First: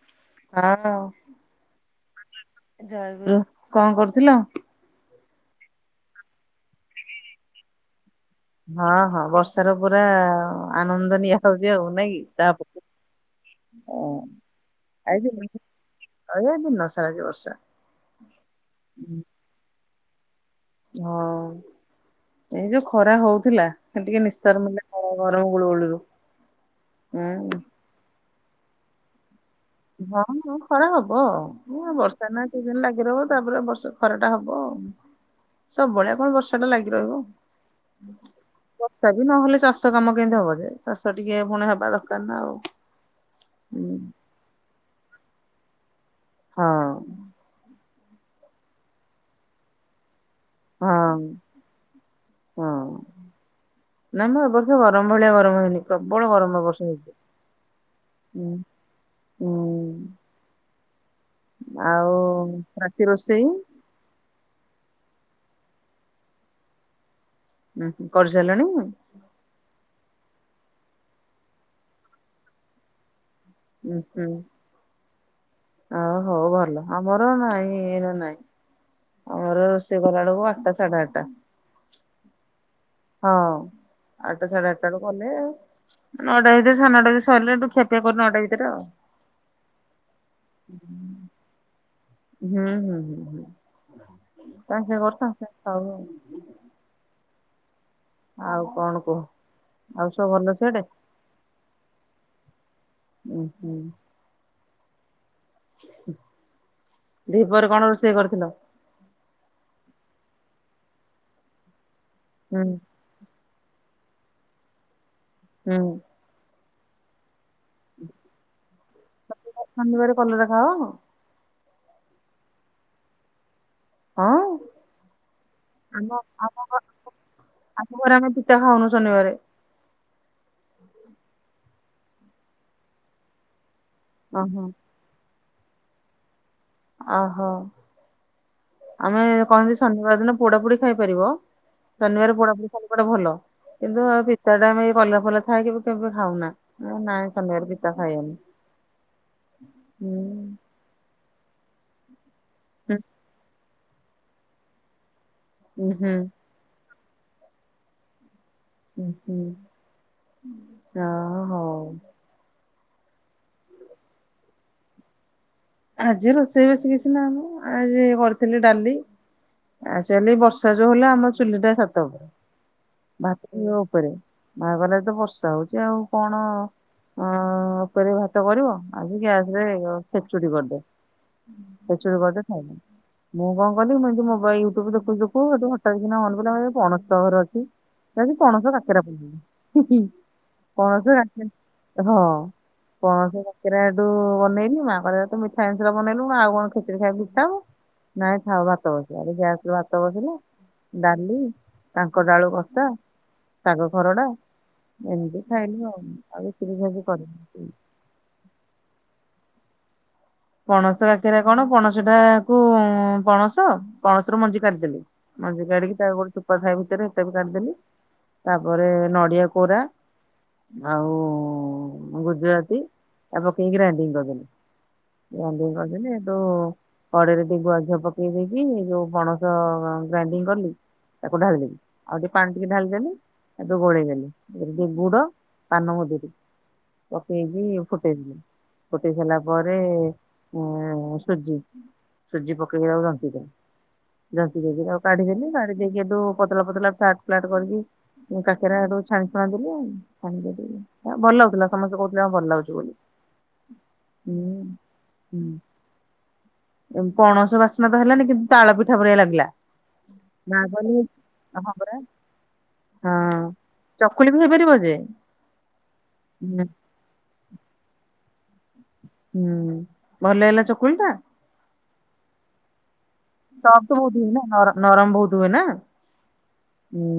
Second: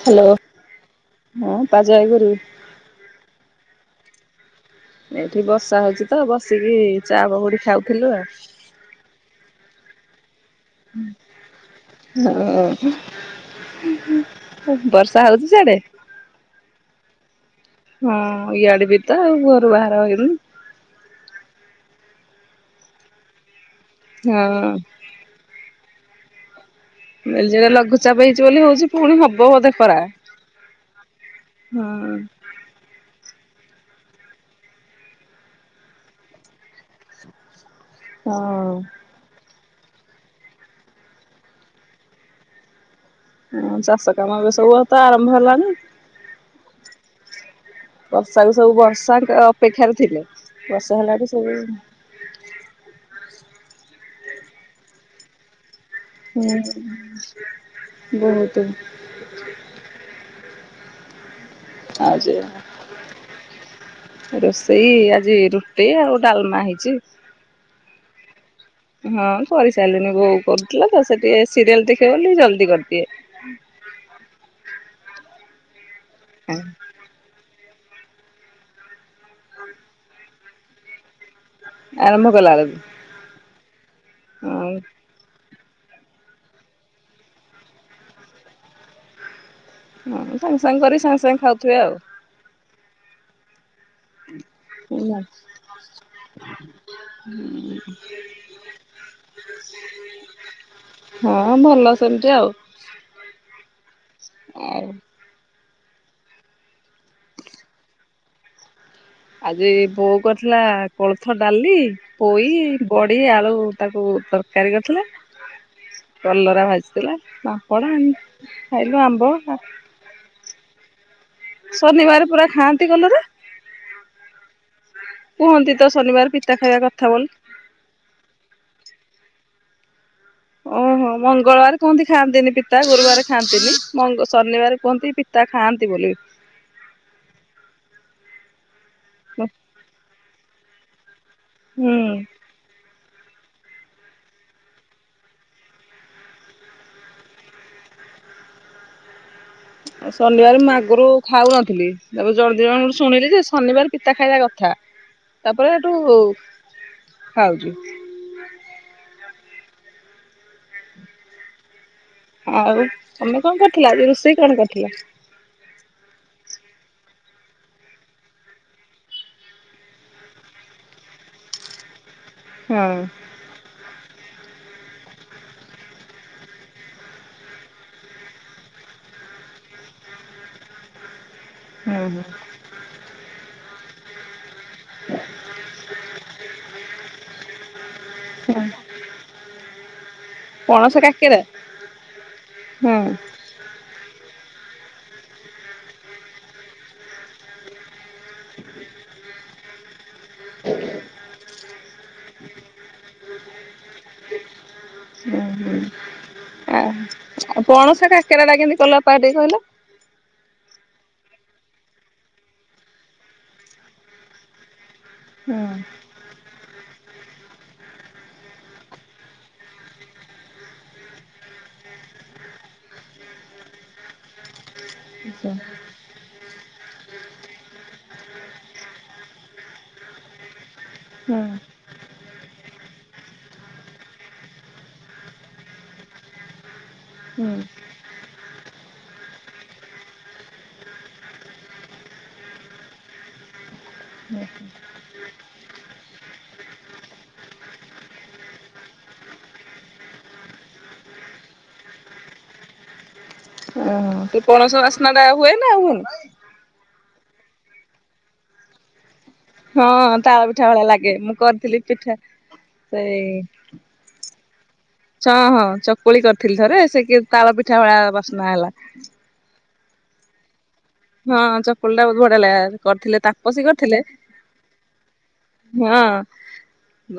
Hello ନା ନା ହଁ ପା ଜୟଗୁରୁ [unintelligible] ଜୟଗୁରୁ କଣ କରୁଥିଲ? ଏଠି ବର୍ଷା ହଉଛି ତ ବସିକି ଚା ପକୁଡ଼ି ଖାଉଥିଲୁ ଆଉ। ହଁ ହଁ ବର୍ଷା ର ପୁରା ଆନନ୍ଦ ନିଆ ହଉଛି ଆଉ ନାଇଁ କି ଚା [inaudible] ବର୍ଷା ଆଜି ହଉଚି ସିଆଡ଼େ? ଦିନ ସାରା ଆଜି ବର୍ଷା। [inaudible] ହଁ ଇଆଡେ ବି ତ ଆଉ ଘରୁ ବାହାର ହେଇନି ହଁ ଏଇ ଯୋଉ ଖରା ହଉଥିଲା। [unintelligible] ଟିକେ ନିସ୍ତାର ହଁ। ମିଳିଲା ଗରମ ଗୁଳୁଗୁଳିରୁ। ମିଲ୍ ଜାଗାରେ ଲଘୁଚାପ୍ ହେଇଛି ବୋଲି ହଉଛି ପୁଣି ହବ୍ [unintelligible] ଖରା ହବ ଉଁ ହଁ ବର୍ଷା ନା ସିଜେନ୍ ଲାଗି ରହିବ। ତାପରେ ବର୍ଷା ଖରା ଟା ହବ ଆଉ ସବୁ ବଳିଆ କଣ ବର୍ଷା ଟା ଲାଗି ରହିବ? ହଁ ବର୍ଷା ବି ନହେଲେ ଚାଷ କାମ କେମିତି ହବ ଯେ ଚାଷ ଟିକେ ପୁଣି ହେବା ଦରକାର ନା ଆଉ। ହଁ ଚାଷ କାମ ଏବେ ସବୁ ତ ଆରମ୍ଭ ହେଲାଣିି। ହଁ। ବର୍ଷାକୁ ସବୁ ବର୍ଷାଙ୍କ ଅପେକ୍ଷାରେ ଥିଲେ। ବର୍ଷ ହେଲା ହଁ ଠୁ ସବୁ ନାଇଁ ମ ଏଇ ବର୍ଷ ଗରମ ଭଳିଆ ଗରମ ହେଇନି। ପ୍ରବଳ ଗରମ ଏଇ ହୁଁ ବର୍ଷ ହେଇଛି ହଁ ବହୁତ ହୁଁ। ଆଉ ଯେ ରାତି ରୋଷେଇ ରୋଷେଇ ରୁଟି ଆଉ ଡାଲମା ହେଇଛି। ହୁଁ କରିସାରିଲଣି? ହଁ କରିସାରିଲିନି ବୋଉ କରୁଥିଲା ତ ସେ ଟିକେ ସିରିଏଲ ଦେଖିବ ବୋଲି ଜଲ୍ଦି କରିଦିଏ। ଉଁ ହୁଁ ଓ ହଉ ଭଲ ଆମର ନାଇଁ। ଏଇନେ ନାଇଁ ଆମର ରୋଷେଇ କଲା ବେଳକୁ ଆଠଟା ସାଢେ ଆଠଟା। ଆରମ୍ଭ କଲା ବେଳକୁ। ହଁ ଆଠଟା ସାଢେ ହଁ ଆଠଟା ବେଳକୁ କଲେ ଆଉ। ନଅଟା ହେଇଥରେ ସାନଡାକ ସରିଲଣିୁ ଖେପିଆ କର ନ ଅଡା ହେଇଦରେ ଆଉ। ହଁ ସାଙ୍ଗେ ସାଙ୍ଗେ କରି ସାଙ୍ଗେ ସାଙ୍ଗେ ଖାଉଥିବେ ଆଉ। ହୁଁ ହୁଁ ହୁଁ ହୁଁ ତାଙ୍କେ କରୁ ମୁଁ ତାଙ୍କେ ଖାଉ ଆଉ। ଜାଣିଚି ହୁଁ। ଆଉ କଣ କୁହ ଆଉ ସବୁ ଭଲ ସିଆଡେ? ହଁ ଭଲ ସେମିତି ଆଉ। ଉଁ ହୁଁ। ଆ ଦୀପରେ କଣ ରୋଷେଇ କରିଥିଲ? ଆଜି ବୋଉ କରିଥିଲା କୋଳଥ ଡାଲି ପୋଇ ହୁଁ ବଡି ଆଳୁ ତାକୁ ତରକାରୀ କରିଥିଲା ହୁଁ। କଲରା ଭାଜିଥିଲା ନା? ପ ଆଣି ଖାଇଲୁ ଆମ୍ବ ଶନିବାର କଲରା ଖାଅ? ଶନିବାର ପୁରା ଖାଆନ୍ତି କଲରେ ହଁ। ତ ଆମ ଶନିବାର ପିତା ଆମ ଖାଇବା ଘ କଥା ବୋଲି। ଆମ ଘରେ ଆମେ ପିତା ଖାଉନୁ ଶନିବାର ଓହୋ ମଙ୍ଗଳବାର କୁହନ୍ତି ଖାଆନ୍ତିନି ପିତା ଗୁରୁବାର ଖାଆନ୍ତିନି ମ ଓହୋ ଶନିବାର କୁହନ୍ତି ପି ତା ଖାଆନ୍ତି ବୋଲି। ଓହୋ ଆମେ ହୁଁ। କହନ୍ତି ଶନିବାର ଦିନ ପୋଡା ପୋଡି ଖାଇପାରିବ ଶନିବର ପୋଡା ପଢ ସ କଡେ ଭଲ କିନ୍ତୁ ଆଉ ପିତା ଟା ଆମେ କଲ ଫଲ ଖାଇକି କେମ ଖାଉନା ନାଇଁ ସମରେ ପିତା ଖାଇବନି [inaudible] ଆଉ ଶନିବାର ମୁ ଆଗରୁ ଖାଉନଥିଲି ତାପରେ ଜଳଦିନ ଗ ହୁଁ ଶୁଣିଲି ଯେ ଶନିବାର ପିତା ଖାଇବା କଥା ତାପରେ ହୁଁ ଏଠୁ ହୁଁ ଖାଉଛି। ହ ହୁଁ ଆଁ ହଉ। ଆଉ ତମେ କଣ କରିଥିଲ ଆ ରୋଷେଇ କଣ କରିଥିଲ? ଆଜି ରୋଷେଇ ବେଶୀ କିଛି ନା ମୁଁ ଆଜି କରିଥିଲି ଡାଲି ଆ ଚାଲି ବର୍ଷା ଯୋଉ ହେଲେ ଆମ ଚୁଲି ଟା ସାତ ହ ହଁ ବାହାଘର ଉପରେ ବାହାଘରରେ ତ ବର୍ଷା ହଉଛି ଆଉ କଣ? ଅ ଉପରେ ଭାତ କରିବ ଆଜି ଗ୍ୟାସରେଷ କରିଦେଚୁ ହୁଁ କରିଦେ ଖାଇ ମୁଁ କଣ କଲି ମୁଁ ଏମତି ମୋବାଇଲ ତୁ ଦେଖୁଛୁ ଅଠା, ଦିନ ମନ ପ ବଣସ୍ତ ଘର ଅଛି। କି ହୁଁ କୌଣସ ଟାକରା ପ ପଣସ ହଁ ହୁଁ। ପଣସ ରାକେରା ଏଠୁ ବନେଇନି ମାଙ୍କରେ ତ ମିଠାଇ ସା ବନେଇଲୁ ଆଉ କଣ କେଚରେ ଖାଇବାକୁଛବ ନାଇଁ ଖ ଭାତ ବ ଭ ବସିଲା ଡାଲି ତାଙ୍କ ଡାଳୁ ବସ ଆସ ପାଗ ଘର ଟା ହୁଁ ହୁଁ ଆ ଆଉ କରିନୁ। ପଣସ କାକେରା ଟା କେମିତି କଲପ ଟିକ କହିଲ ପଣସ ଆଖିରେ କଣ ପଣସ ଟା କ ପଣସ ପଣସ ରରୁ ମଞ୍ଜି କାଢିଦେଲି ହୁଁ ମଞ୍ଜି କାଢ଼ିକି ତାପରେ ଥୁ କଥା ହବା ଭିତରେ ହେଟା ବି କାଢିଦେଲି, ତାପରେ ନଡିଆ କୋରା ଆଉ ଗୁଜୁରାତି ତା ପକେଇକି ଗ୍ରାଇଣ୍ଡିଙ୍ଗ କରିଦେଲି। ହୁଁ ଗ୍ରାଇଣ୍ଡିଙ୍ଗ କରିଦେଲି। ହେଟୁ କଡେଇରେ ଟିକେ ଗୁଆ ଘିଅ ପକେଇ ଦେଇକି ଯୋଉ ପଣସ ଗ୍ରାଇଣ୍ଡିଙ୍ଗ କଲି। ତାକୁ ଢାଳିଦେଲି, ଆଉ ଟିକେ ପାଣି ଟିକେ ଢାଳିଦେଲି ହେଠୁଁ ଗୋଳେଇ ଦେଲି ଟିକେ ଗୁଡ ପାନମଜଧୁରି ହୁଁ ପକେଇ ଫୁଟେଇଲେ ଫୁଟେଇ ସାରିଲା ପରେ ଉଁ ସୁଜି ସୁଜି ପକେଇ ର ହ ଯନ୍ତି ଜନ୍ତି ଦେଇକି ଆଉ କାଢି ଦେଲି, କାଢି ଦେଇକି ହେଟୁ ପତଳା ପତଳା ଫ୍ଲାଟ୍ ଫ୍ଲାଟ କରିକି କାକେରାକୁ ଛାଣି ଛୁଣା ଦେଲି ଆ ଛାଣି ଦେଇ ଭଲ ଲାଗୁଥିଲା। ସମସ୍ତେ କହୁଥିଲେ ହଁ ଭଲ ଲାଗୁଛି ବୋଲି। ଓଃ ତ ହୁଁ ପଣସ ବାସନା ଟା ହୁଏ ନା ହୁଏନି। ଏ ପଣସ ବାସ୍ନା ତ ହେଲାନି କିନ୍ତୁ ତାଳ ପିଠା ଭଳିଆ ଲାଗିଲା ହଁ ତାଳ ମା ପିଠା ଭଳିଆ କହିଲେ ଲାଗେ, ମୁଁ ହଁ କରିଥିଲି ପରା ପିଠା ସେଇ ହଁ। ଚକୁଳି ବି ହେଇପାରିବ ଯେ ହଁ ହଁ ଚକୁଳି କରିଥିଲି ହୁଁ ଥରେ, ସେ କି ତାଳ ପିଠା ଭଳିଆ ବାସ୍ନା ହେଲା। ହୁଁ ଭଲ ହେଲା ଚ ହଁ ଚକୁଳି ଟା ବହୁତ ବଢିଆ ଲାଗା କରିଥିଲେ ତାପସୀ ସଫ୍ଟ କରିଥିଲେ ବହୁତ ହୁଏ ନା ନରମ ବହୁତ ହୁଏ ନା ହଁ।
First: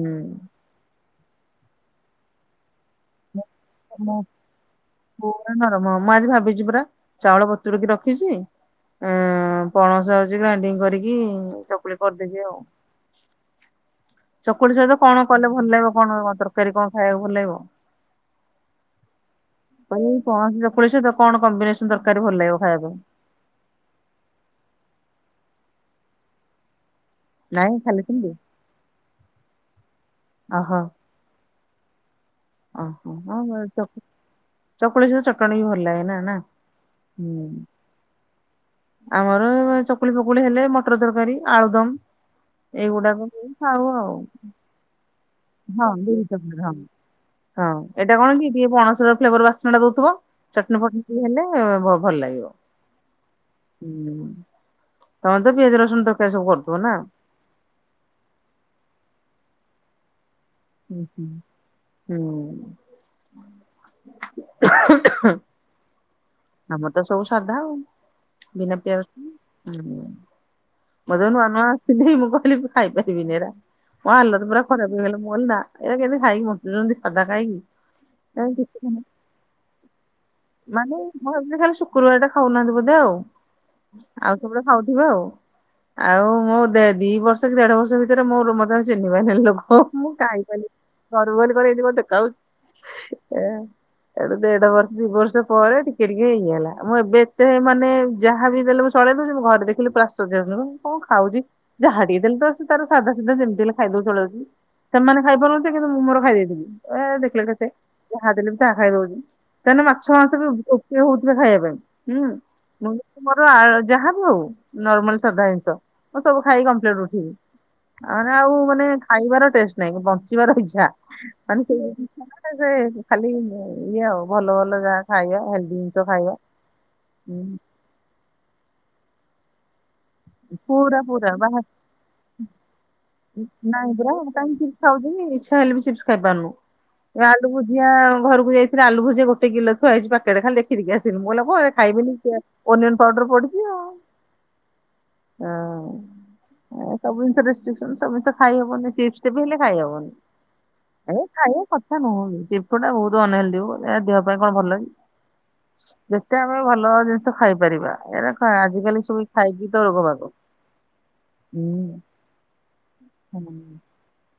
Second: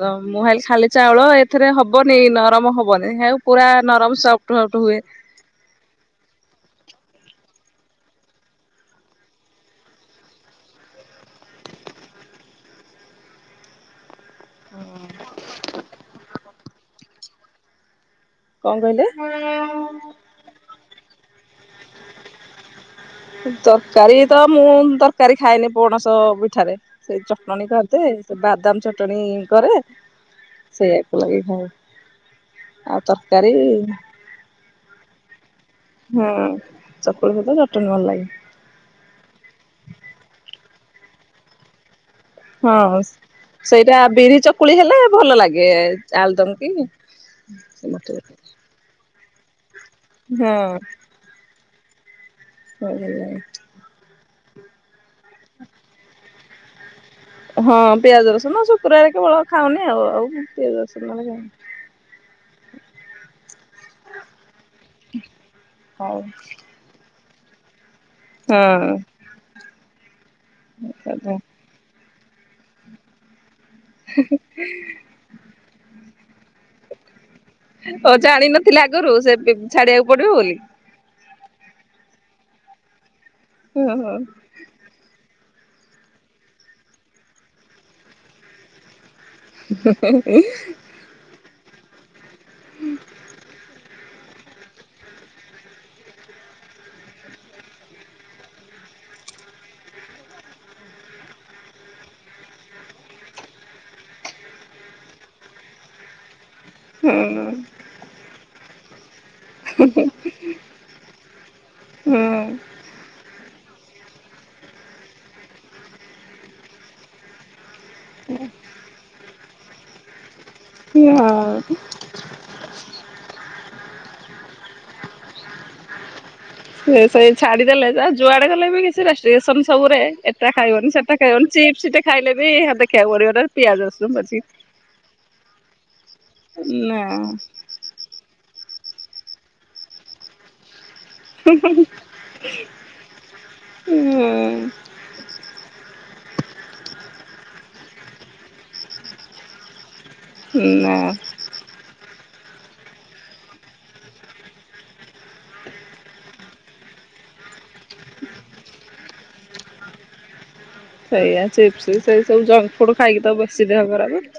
ଗ ଖାଲି ଖାଲି ଚାଉଳ ଏଥିରେ ହବନି ନରମ ହବନି। ହେଉ ପୁରା ପ ନରମ ନ ସଫ୍ଟ ସଫ୍ଟ ହୁଏ। ପୂରା ନରମ, ମୁଁ ଆଜି ଭାବିଛି ପୁରରା ଚାଉଳ ବ ତୁରକି ରଖିଛି। ଉ ପଣସ ହଉଛି ଗ୍ରାଇଣ୍ଡିଙ୍ଗ କରିକି ଚକୁଳି କରିଦେବି ଆଉ। ଚକୁଳି ସହିତ କଣ କଲେ ଭଲ ଲାଗିବ, କଣ ତରକାରୀ କଣ ଖାଇବାକୁ ଭଲ ଲାଗିବ। କଣ କହିଲେ ତମୁଁ ପଣସ ଚକୁଳି ସହିତ କଣ କମ୍ବିନେସନ ତ ରକାରି ଭଲ ଲାଗିବ ଖାଇବା ପାଇଁ। ତରକାରୀ ତ ମୁଁ ତରକାରୀ ଖାଏନି ପଣସ ପିଠାରେ। ସେଇ ଚଟଣି ନାଇଁ ଖାଲି କରିଦେ, ସେମିତି ସେ ବାଦାମ ଚଟଣି କରେ ଓହୋ ସେଇଆକୁ ଲଗେଇ ଖାଏ। ଆଉ ଓହୋ ତରକାରୀ ହଁ ଚକୁଳି ସହିତ ଚଟଣି ବି ଭଲ ଲାଗେ ନା ହୁଁ ନା। ଚକୁଳି ହୁଁ ପିଠା ଚଟଣି ଭଲ ଲାଗେ। ଆମର ଚକୁଳି ଫକୁଳି ହେଲେ, ମଟର ତରକାରୀ ଆଳୁଦମ। ହଁ ଏଇଗୁଡାକ ଖାଉ ସେଇଟା ଆଉ ବିରି ଚକୁଳି ହେଲେ ଭଲ ଲାଗେ। ହଁ ବିରି ଆଳୁଦମ ଚକୁଳି କି ହଁ ହଁ ଏଇଟା କଣ କି ଟେ ପଣସ ପୁରା ଫ୍ଲେବର୍ ବାସ୍ନା ଟା ଦଉଥିବ, ଚଟଣି ଫଟଣି ଟିକେ ହେଲେ ଭ ଭଲ ଲାଗିବ। ଭଲଲାଗେ। ହୁଁ ତମେ ତ ପିଆଜ ରସୁଣ ତରକାରୀ ସବୁ କରୁଥିବ ନା। ହଁ ପିଆଜ ରସୁଣ ଶୁକ୍ରବାରେ କେବଳ ଖାଉନି ଆଉ। ଆଉ ପିଆଜ ହୁଁ ରସୁନ ନ ହୁଁ ହେଲେ ହୁଁ। ହୋ ହୋ ହଉ। ସବୁ ସାଧା ଆଉ ବିନା ପିଆଜ ରସୁଣ ହୁଁ। ମୁ ଯେବେ ହଁ ନୂଆ ନୂଆ ଆସିଥିଲି ମୁ ମୁଁ କହିଲି ଖାଇ ପାରିବିନି ଏରା, ମୋ ହାଲତ ପୁରା ଖରାପ ହେଇଗଲା। ମୁଁ କହିଲି ନା ଏରା କେମିତି ଖାଇକି ବଞ୍ଚୁଚନ୍ତି ସାଧା। ଖାଇକି। ହ ଜାଣିନଥିଲ ଆଗରୁ ସେ ବେ ଛାଡିବାକୁ ପଡିବ ବୋଲି। ହ ଏମିତି ଖାଲି ଶୁକ୍ରବାର ଟା ଖାଉନାହାନ୍ତି ବୋଧେ ଆଉ। ହଁ ଆଉ ସେବେଳେ ଖାଉଥିବେ ଆଉ। ଆଉ ମୁଁ ଦେ ଦି ବର୍ଷ କି ଦେଢ ବର୍ଷ ଭିତରେ ମୋର ସେ ଚିହ୍ନିପାରିଲାନି ଲୋକ ମୁଁ ଖାଇପାରିଲି ଘରୁକୁ ଗଲି କହିଲେ କଣ ଏମିତି ଦେଖାଯାଉଛୁ। ସେ ଏ ଏଠୁ ଦେଢ ବର୍ଷ ଦି ବର୍ଷ ପରେ ଟିକେ ଟିକେ ହେଇଗଲା। ମୁଁ ଏବେ ଏତେ ହେ ମାନେ ଯାହାବି ଦେଲେ ମୁଁ ସ [unintelligible] ଘରେ ଦେଖିଲି ପ୍ରାଶ୍ଚ ଦେଖୁନୁ କଅ ଖାଉଛି। ଯାହା ଟିକେ ଦେଲେ ତ ସେ ତାର ସାଧା ସିଧା ଯେମିତି ହେଲେ ଖାଇଦଉ ଚଳଉ ସେମାନେ ଖାଇ ପାରୁନଥିବେ, କିନ୍ତୁ ମୁଁ ମୋର ଖାଇ ଦେଇେଥିଲି ହଁ ଏ ଦେଖିଲେ କେତେ ଯାହା ଦେଲେ ବି ତାହା ଖାଇଦଛି। ତାନେ ମାଛ ମାଂସ ବି ଉପେଇ ହଉଥିବେ ଖାଇବା ପାଇଁ। ହଁ ହୁଁ ମୁଁ ମୋର ଆ ଯାହାବି ହଉ ନର୍ମାଲ ସାଧା ଜିନିଷ ମୁଁ ସବୁ ଖାଇ କମ୍ଲେରୁ ଉଠିବି। ଆଉ ମାନେ ଆଉ ମାନେ ଖାଇବାର ଟେଷ୍ଟ ନାଇଁ ବ ଚିବାର ଇଚ୍ଛା ମାନେ ହଁ ସ ଖାଲି ଇଏ ଆଉ। ଭଲ ଭଲ ଯାହା ଖାଇବା ହେଲ୍ଦି ଜିନିଷ ଖାଇବା। ସେ ସେଇ ଉଁ, ଛାଡିଦେଲେ ଯା ଯୁଆଡେ ଗଲେ ବି କିଛି ରେଷ୍ଟ୍ରିକେସନ ସବୁରେ। ଏଟା ଖାଇବନି ପୁରା ସେଟା ପୁରା ଖାଇବନି ବାହା ଚିପ୍ସଟେ ଖାଇଲେ ବି ହାଦେଖିବାକୁ ପଡିବ ପିଆଜ ନାଇଁ ରସୁଣ ପୁରା ପଡ଼ିଛି କି କାହିଁ ନାଇ ଚିପ୍ସ ଖାଉଛି ଇଚ୍ଛା ହେଲେ ବି ଚିପ୍ସ ଖାଇ ପାରୁନୁ ଏ ଆଳୁ ଭୁଜିଆ ଘରକୁ ଯାଇ ଆଲୁଭୁଜିଆ ଗୋଟ କିଲୋ ଥୁଆ ହେଇଛି ପେକେଟ୍ ଖାଲି ଦେଖି ଦେଖି ଆସି ଥିନି ମଲା ମୁଁ ଖାଇବିନି ଅନିଅନ ପାଉଡର ପଡିଛି ଆଉ। ନା ହଁ ଆ ସବୁ ଜିନିଷ ରେଷ୍ଟ୍ରିକସନ ସବୁ ଜିନିଷ ଖାଇହବନି ଚିପ୍ସ ଟେ ବି ହେଲେ ଖାଇହବନି। ନା ଏ ଖଇବା କଥା ନୁହଁ ବି ଚିପ୍ସ ଟା ବହୁତ ଅନହେଲ୍ଦୀ ଏ ଦେହ ପାଇଁ କଣ ଭଲ କି? ଯେତେ ଆମେ ଭଲ ଜିନିଷ ଖାଇପାରିବା ଏରା କା ଆଜିକାଲି ସବୁ ଖାଇକି [unintelligible] ସେଇଆ ଚିପ୍ସ୍ ସେଇ ସବୁ ଜଙ୍କ ଫୁଡ ଖାଇକି ତ ବେଶୀ ଦେହ ଖରାପ୍।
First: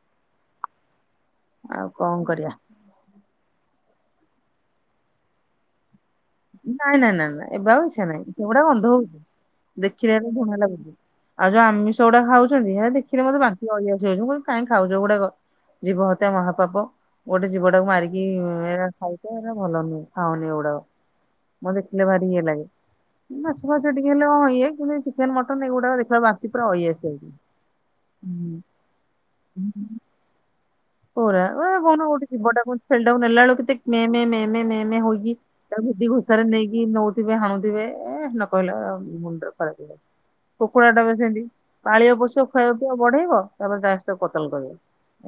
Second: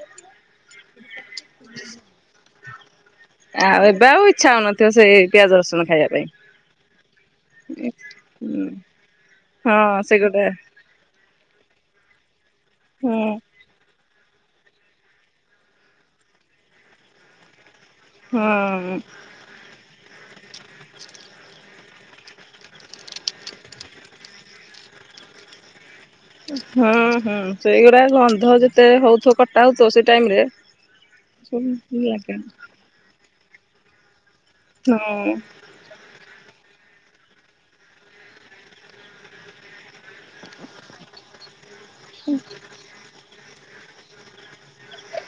ଆଉ କଣ କରିବା। ଆଉ ଏବେ ଆଉ ଇଚ୍ଛା ହଉନଥିବ ସେଇ ପିଆଜ ରସୁଣ ଖାଇବା ପାଇଁ। ନାଇଁ ନାଇଁ ନାଇଁ ଏବେ ଇଚ୍ଛା ନାଇଁ ସେଉଡା ଗନ୍ଧ ହଉଛି। ହଁ ଦେଖିଲି ସେ ଏଟା ଗୋଟେ ଭଲ ଲାଗୁଛି ଆଉ ଯୋଉ ଆମିଷ ଗୁଡା ଖାଉଛନ୍ତି ସେଟା ହୁଁ ଦେଖିଲେ ମତେ ବାନ୍ତି ମାଢ଼ି ଆସିଯାଉଛି। କାହିଁକି ଖାଉଛ ଏ ଗୁଡାକ ଜୀବ ହତ୍ୟା ମହାପାପ ଗୋଟେ ଜୀବ ତାକୁ ମାରିକି ହଁ ଏରା ଖାଉଛ ଏରା ଭଲ ନୁହେଁ ଖାଅନି ଏଗୁଡାକ। [inaudible] ମୋ ଦେଖିଲେ ଭାରି ଇଏ ଲାଗେ, ମାଛ ଫାଛ ଟିକେ ହେଲେ ହଁ ଇଏ କିନ୍ତୁ ଏଇ ଚିକେନ ମଟନ ଏଗୁଡାକ ଦେଖ୍ ହୁଁ-ହୁଁ ସେଇଗୁରା ଗନ୍ଧ ଯେତେ ହଉଥିବ କଟା ହଉଥିବ ସେ ଟାଇମରେ [inaudible] ପରା [inaudible] ଗୋଟେ ଜୀବଟାକୁ ଛେଳିଟାକୁ ନେଲାବେଳକୁ କେତେ ମେଁ-ମେଁ- ମେଁ ମେଁ-ମେଁ-ମେଁ ହୋଇକି ତାକୁ ଭିଡି ଘୋଷାରୀ ନେଇ କି ନଉଥିବେ ହାଣୁଥିବେ ଏ ନ କହିଲେ ମୁଣ୍ଡ ଖରାପ୍ ହେଇ ଯାଉଛି। କୁକୁଡ଼ାଟା ବି ସେମିତି ପାଳିବ ପୋଷିବ ଖୁଆଇବ ପିଆଇବ ବଢେଇବ ତାପରେ ଲାଷ୍ଟ୍ ରେ ତାକୁ କତଲ୍ କରିବ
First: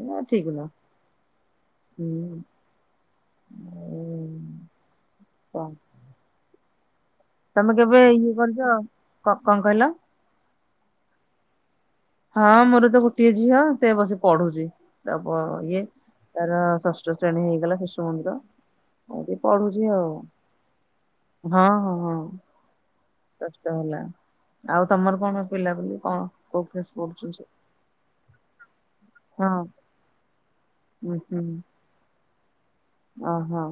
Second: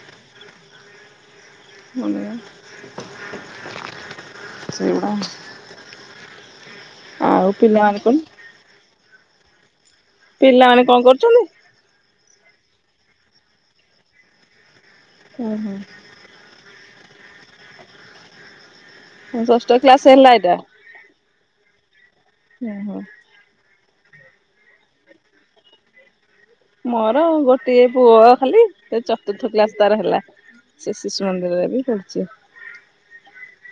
ଏଗୁରା ଠିକ ନୁହଁ। [inaudible] ହୁଁ ସେଇଗୁଡା [inaudible] ଆଉ ତମେ କେବେ ପିଲାମାନେ କଣ ଇଏ କରିଛ କ କଣ କହିଲ? ପିଲାମାନେ କଣ କରୁଛନ୍ତି? ହଁ ମୋର ତ ଗୋଟିଏ ଝିଅ ସେ ବସି ପଢୁଛି ତା ପ ଓହୋ ଇଏ ତାର ଷଷ୍ ଷଷ୍ଠ ଶ୍ରେଣୀ ହେଇଗଲା ଶିଶୁ ମନ୍ଦିର। ଆଉ ଟିକେ ଷଷ୍ଠ କ୍ଲାସ୍ ହେଲା ଏଇଟା? ହଁ-ହଁ-ହଁ। ଓହୋଃ। ଷଷ୍ଠ ହେଲା, ଆଉ ତମର କଣ ପିଲାପିଲି କଣ? କୋଉ କ୍ଲାସ୍ ମୋର ପଢୁଛନ୍ତି? ଗୋଟିଏ ପୁଅ ଖାଲି ସେ ହଁ ଚତୁର୍ଥ କ୍ଲାସ ତାର ହେଲା। ସେ ଶିଶୁ ମନ୍ଦିରରେ ବି ପଢ଼ୁଛି। ଓହୋଃ।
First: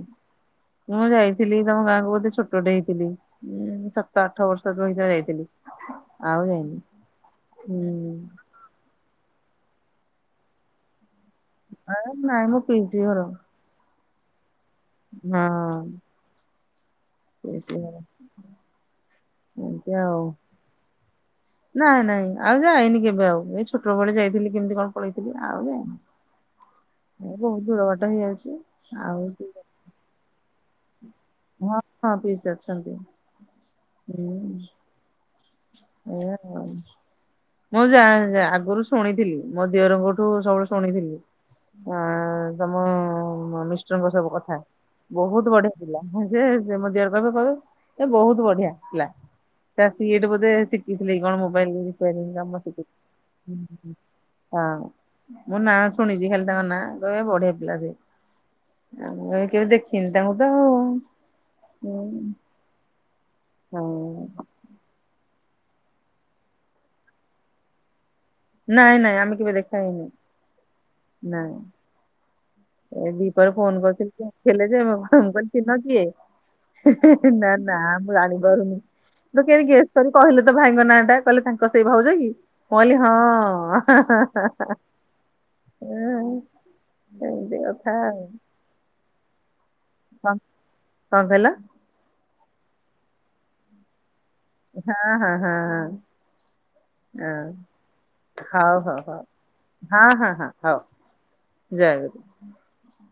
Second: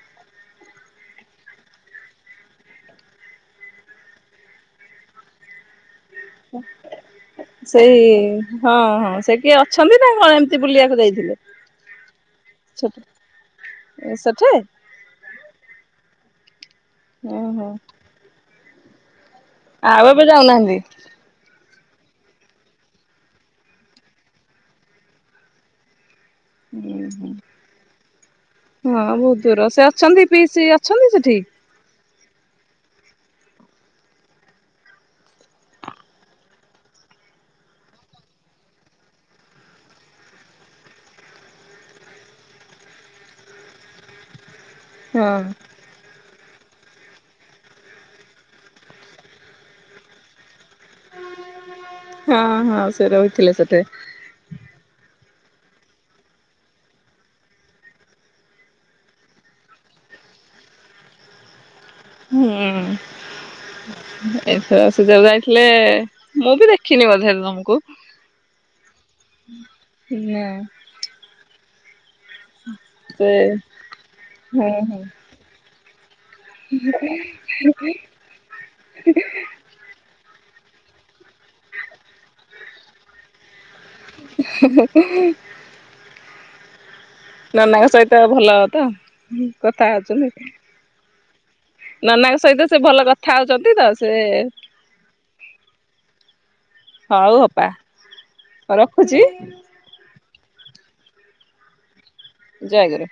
ମୁଁ ଯାଇଥିଲି ତମ ଗାଁକୁ ବୋଧେ ଛୋଟଟେ ହେଇଥିଲି ଉଁ-ଉଁ ସାତ ଆଠ ବର୍ଷର [inaudible] ସେତେବେଳେ ହେଇଥିଲି। ସେଇ ହୁଁ ହଁ-ହଁ ସେ କିଏ ଅଛନ୍ତି ନା କଣ ଏମିତି ବୁଲିବାକୁ ଯାଇଥିଲେ? ଆ ନାଇଁ ମୋ ପିଇସୀ ଘର। ଏ ସେଠି? ହଁ-ହଁ। ଓହୋଃ। ଆଉ ଏବେ ଯାଉନାହାନ୍ତି? ନାଇଁ-ନାଇଁ ଆଉ ଯାଇନି କେବେ ଆଉ ଏଇ ଛୋଟବେଳେ ଯାଇଥିଲି କେମିତି କଣ ପଳେଇଥିଲି ଆଉ ଯାଇନି। ହୁଁ ଏ ବହୁତ ଦୂର ବାଟ ହେଇଯାଉଛି -ହୁଁ ହଁ ଆଉ ବହୁତ୍ ଦୂର ସେ ଅଛନ୍ତି ପିଇସୀ ଅଛନ୍ତିି ସେଠି? ହଁ ହଁ ପିଇସୀ ଅଛନ୍ତି ହୁଁ। [inaudible] ମୁଁ ଜା ଆଗରୁ ଶୁଣିଥିଲି ମୋ ଦିଅରଙ୍କଠୁ ସବୁ ଶୁଣିଥିଲି। ଆଁ-ଆଁ-ଆଁ ତମ ମିଷ୍ଟରଙ୍କ ସବୁ କଥା ହଁ ବହୁତ ବଢିଆ ପିଲା ହୁଁ। ସେ [inaudible] ମୋ ଦିଅର କହିବେ କହିବେ ଏ ବହୁତ ବଢିଆ ଥିଲା। ସେ ଆସିକି ଏଇଠି ବୋଧେ ଶିଖିଥିଲେ କି କଣ ମୁଁ [unintelligible] ହଁ କାମ ହଁ ସେ ରହିଥିଲେ ସେଠେ। ଶିଖୁଛି ହଁ। ମୁଁ ନାଁଆ ଶୁଣିଛି ଖାଲି ତାଙ୍କ ନାଁଆ, କହିବେ ବଢିଆ ପିଲା ସେ। ଆଉ ମୁଁ କେବେ ଦେଖିନି ତାଙ୍କୁ ତ ଆଉ। ହଁ ହୁଁ-ଉଁ-ଉଁ ଏଥର [inaudible] [inaudible] ମୁଁ ବି ଦେଖିନି ବଧେ ତମକୁ। ନାଇଁ-ନାଇଁ ଆମେ କେବେ ଦେଖା ହେଇନି। ନା ନାଇଁ। ଏବ ସେ ଥରେ ଫୋନ୍ କରଥିଲି ଯେ, ଥେଲେ ହୁଁ ‌ଯେ ମୁଁ ହୁଁ [inaudible] କହିଲି ସେ ଜଣକ ‌କିଏ? ହେଁ-ହେଁ-ହେଁ ନା-ନା ମୁଁ ଜାଣିପାରିନି, [inaudible] କେମିତି ଗେସ୍ କରି କହିଲେ ତ ଭାଇଙ୍ଗ ନାଁଆଟା। କହିଲେ ତାଙ୍କ ସେଇ ଭାଉଜ କି? ମୁଁ କହିଲି ହଁଅ-ଅ ହାଁ-ହାଁ-ହାଁ। ଉଁ ନାନାଙ୍କ ସହିତ ଭଲ ତ। କଥା କଣ ହଉଛନ୍ତି, କଣ କହିଲ? ନାନାଙ୍କ ସହିତ ସେ ଭଲ କଥା ହଉଛନ୍ତି ତ ସେ ହଁ ହଁ ହଁ ହ। ହଉ ହଁ ଅପା ହଉ ହଉ ରଖୁଛି ହଉ ହଁ ହଁ। ହଁ ହଉ ଜୟ ଯାଗରେ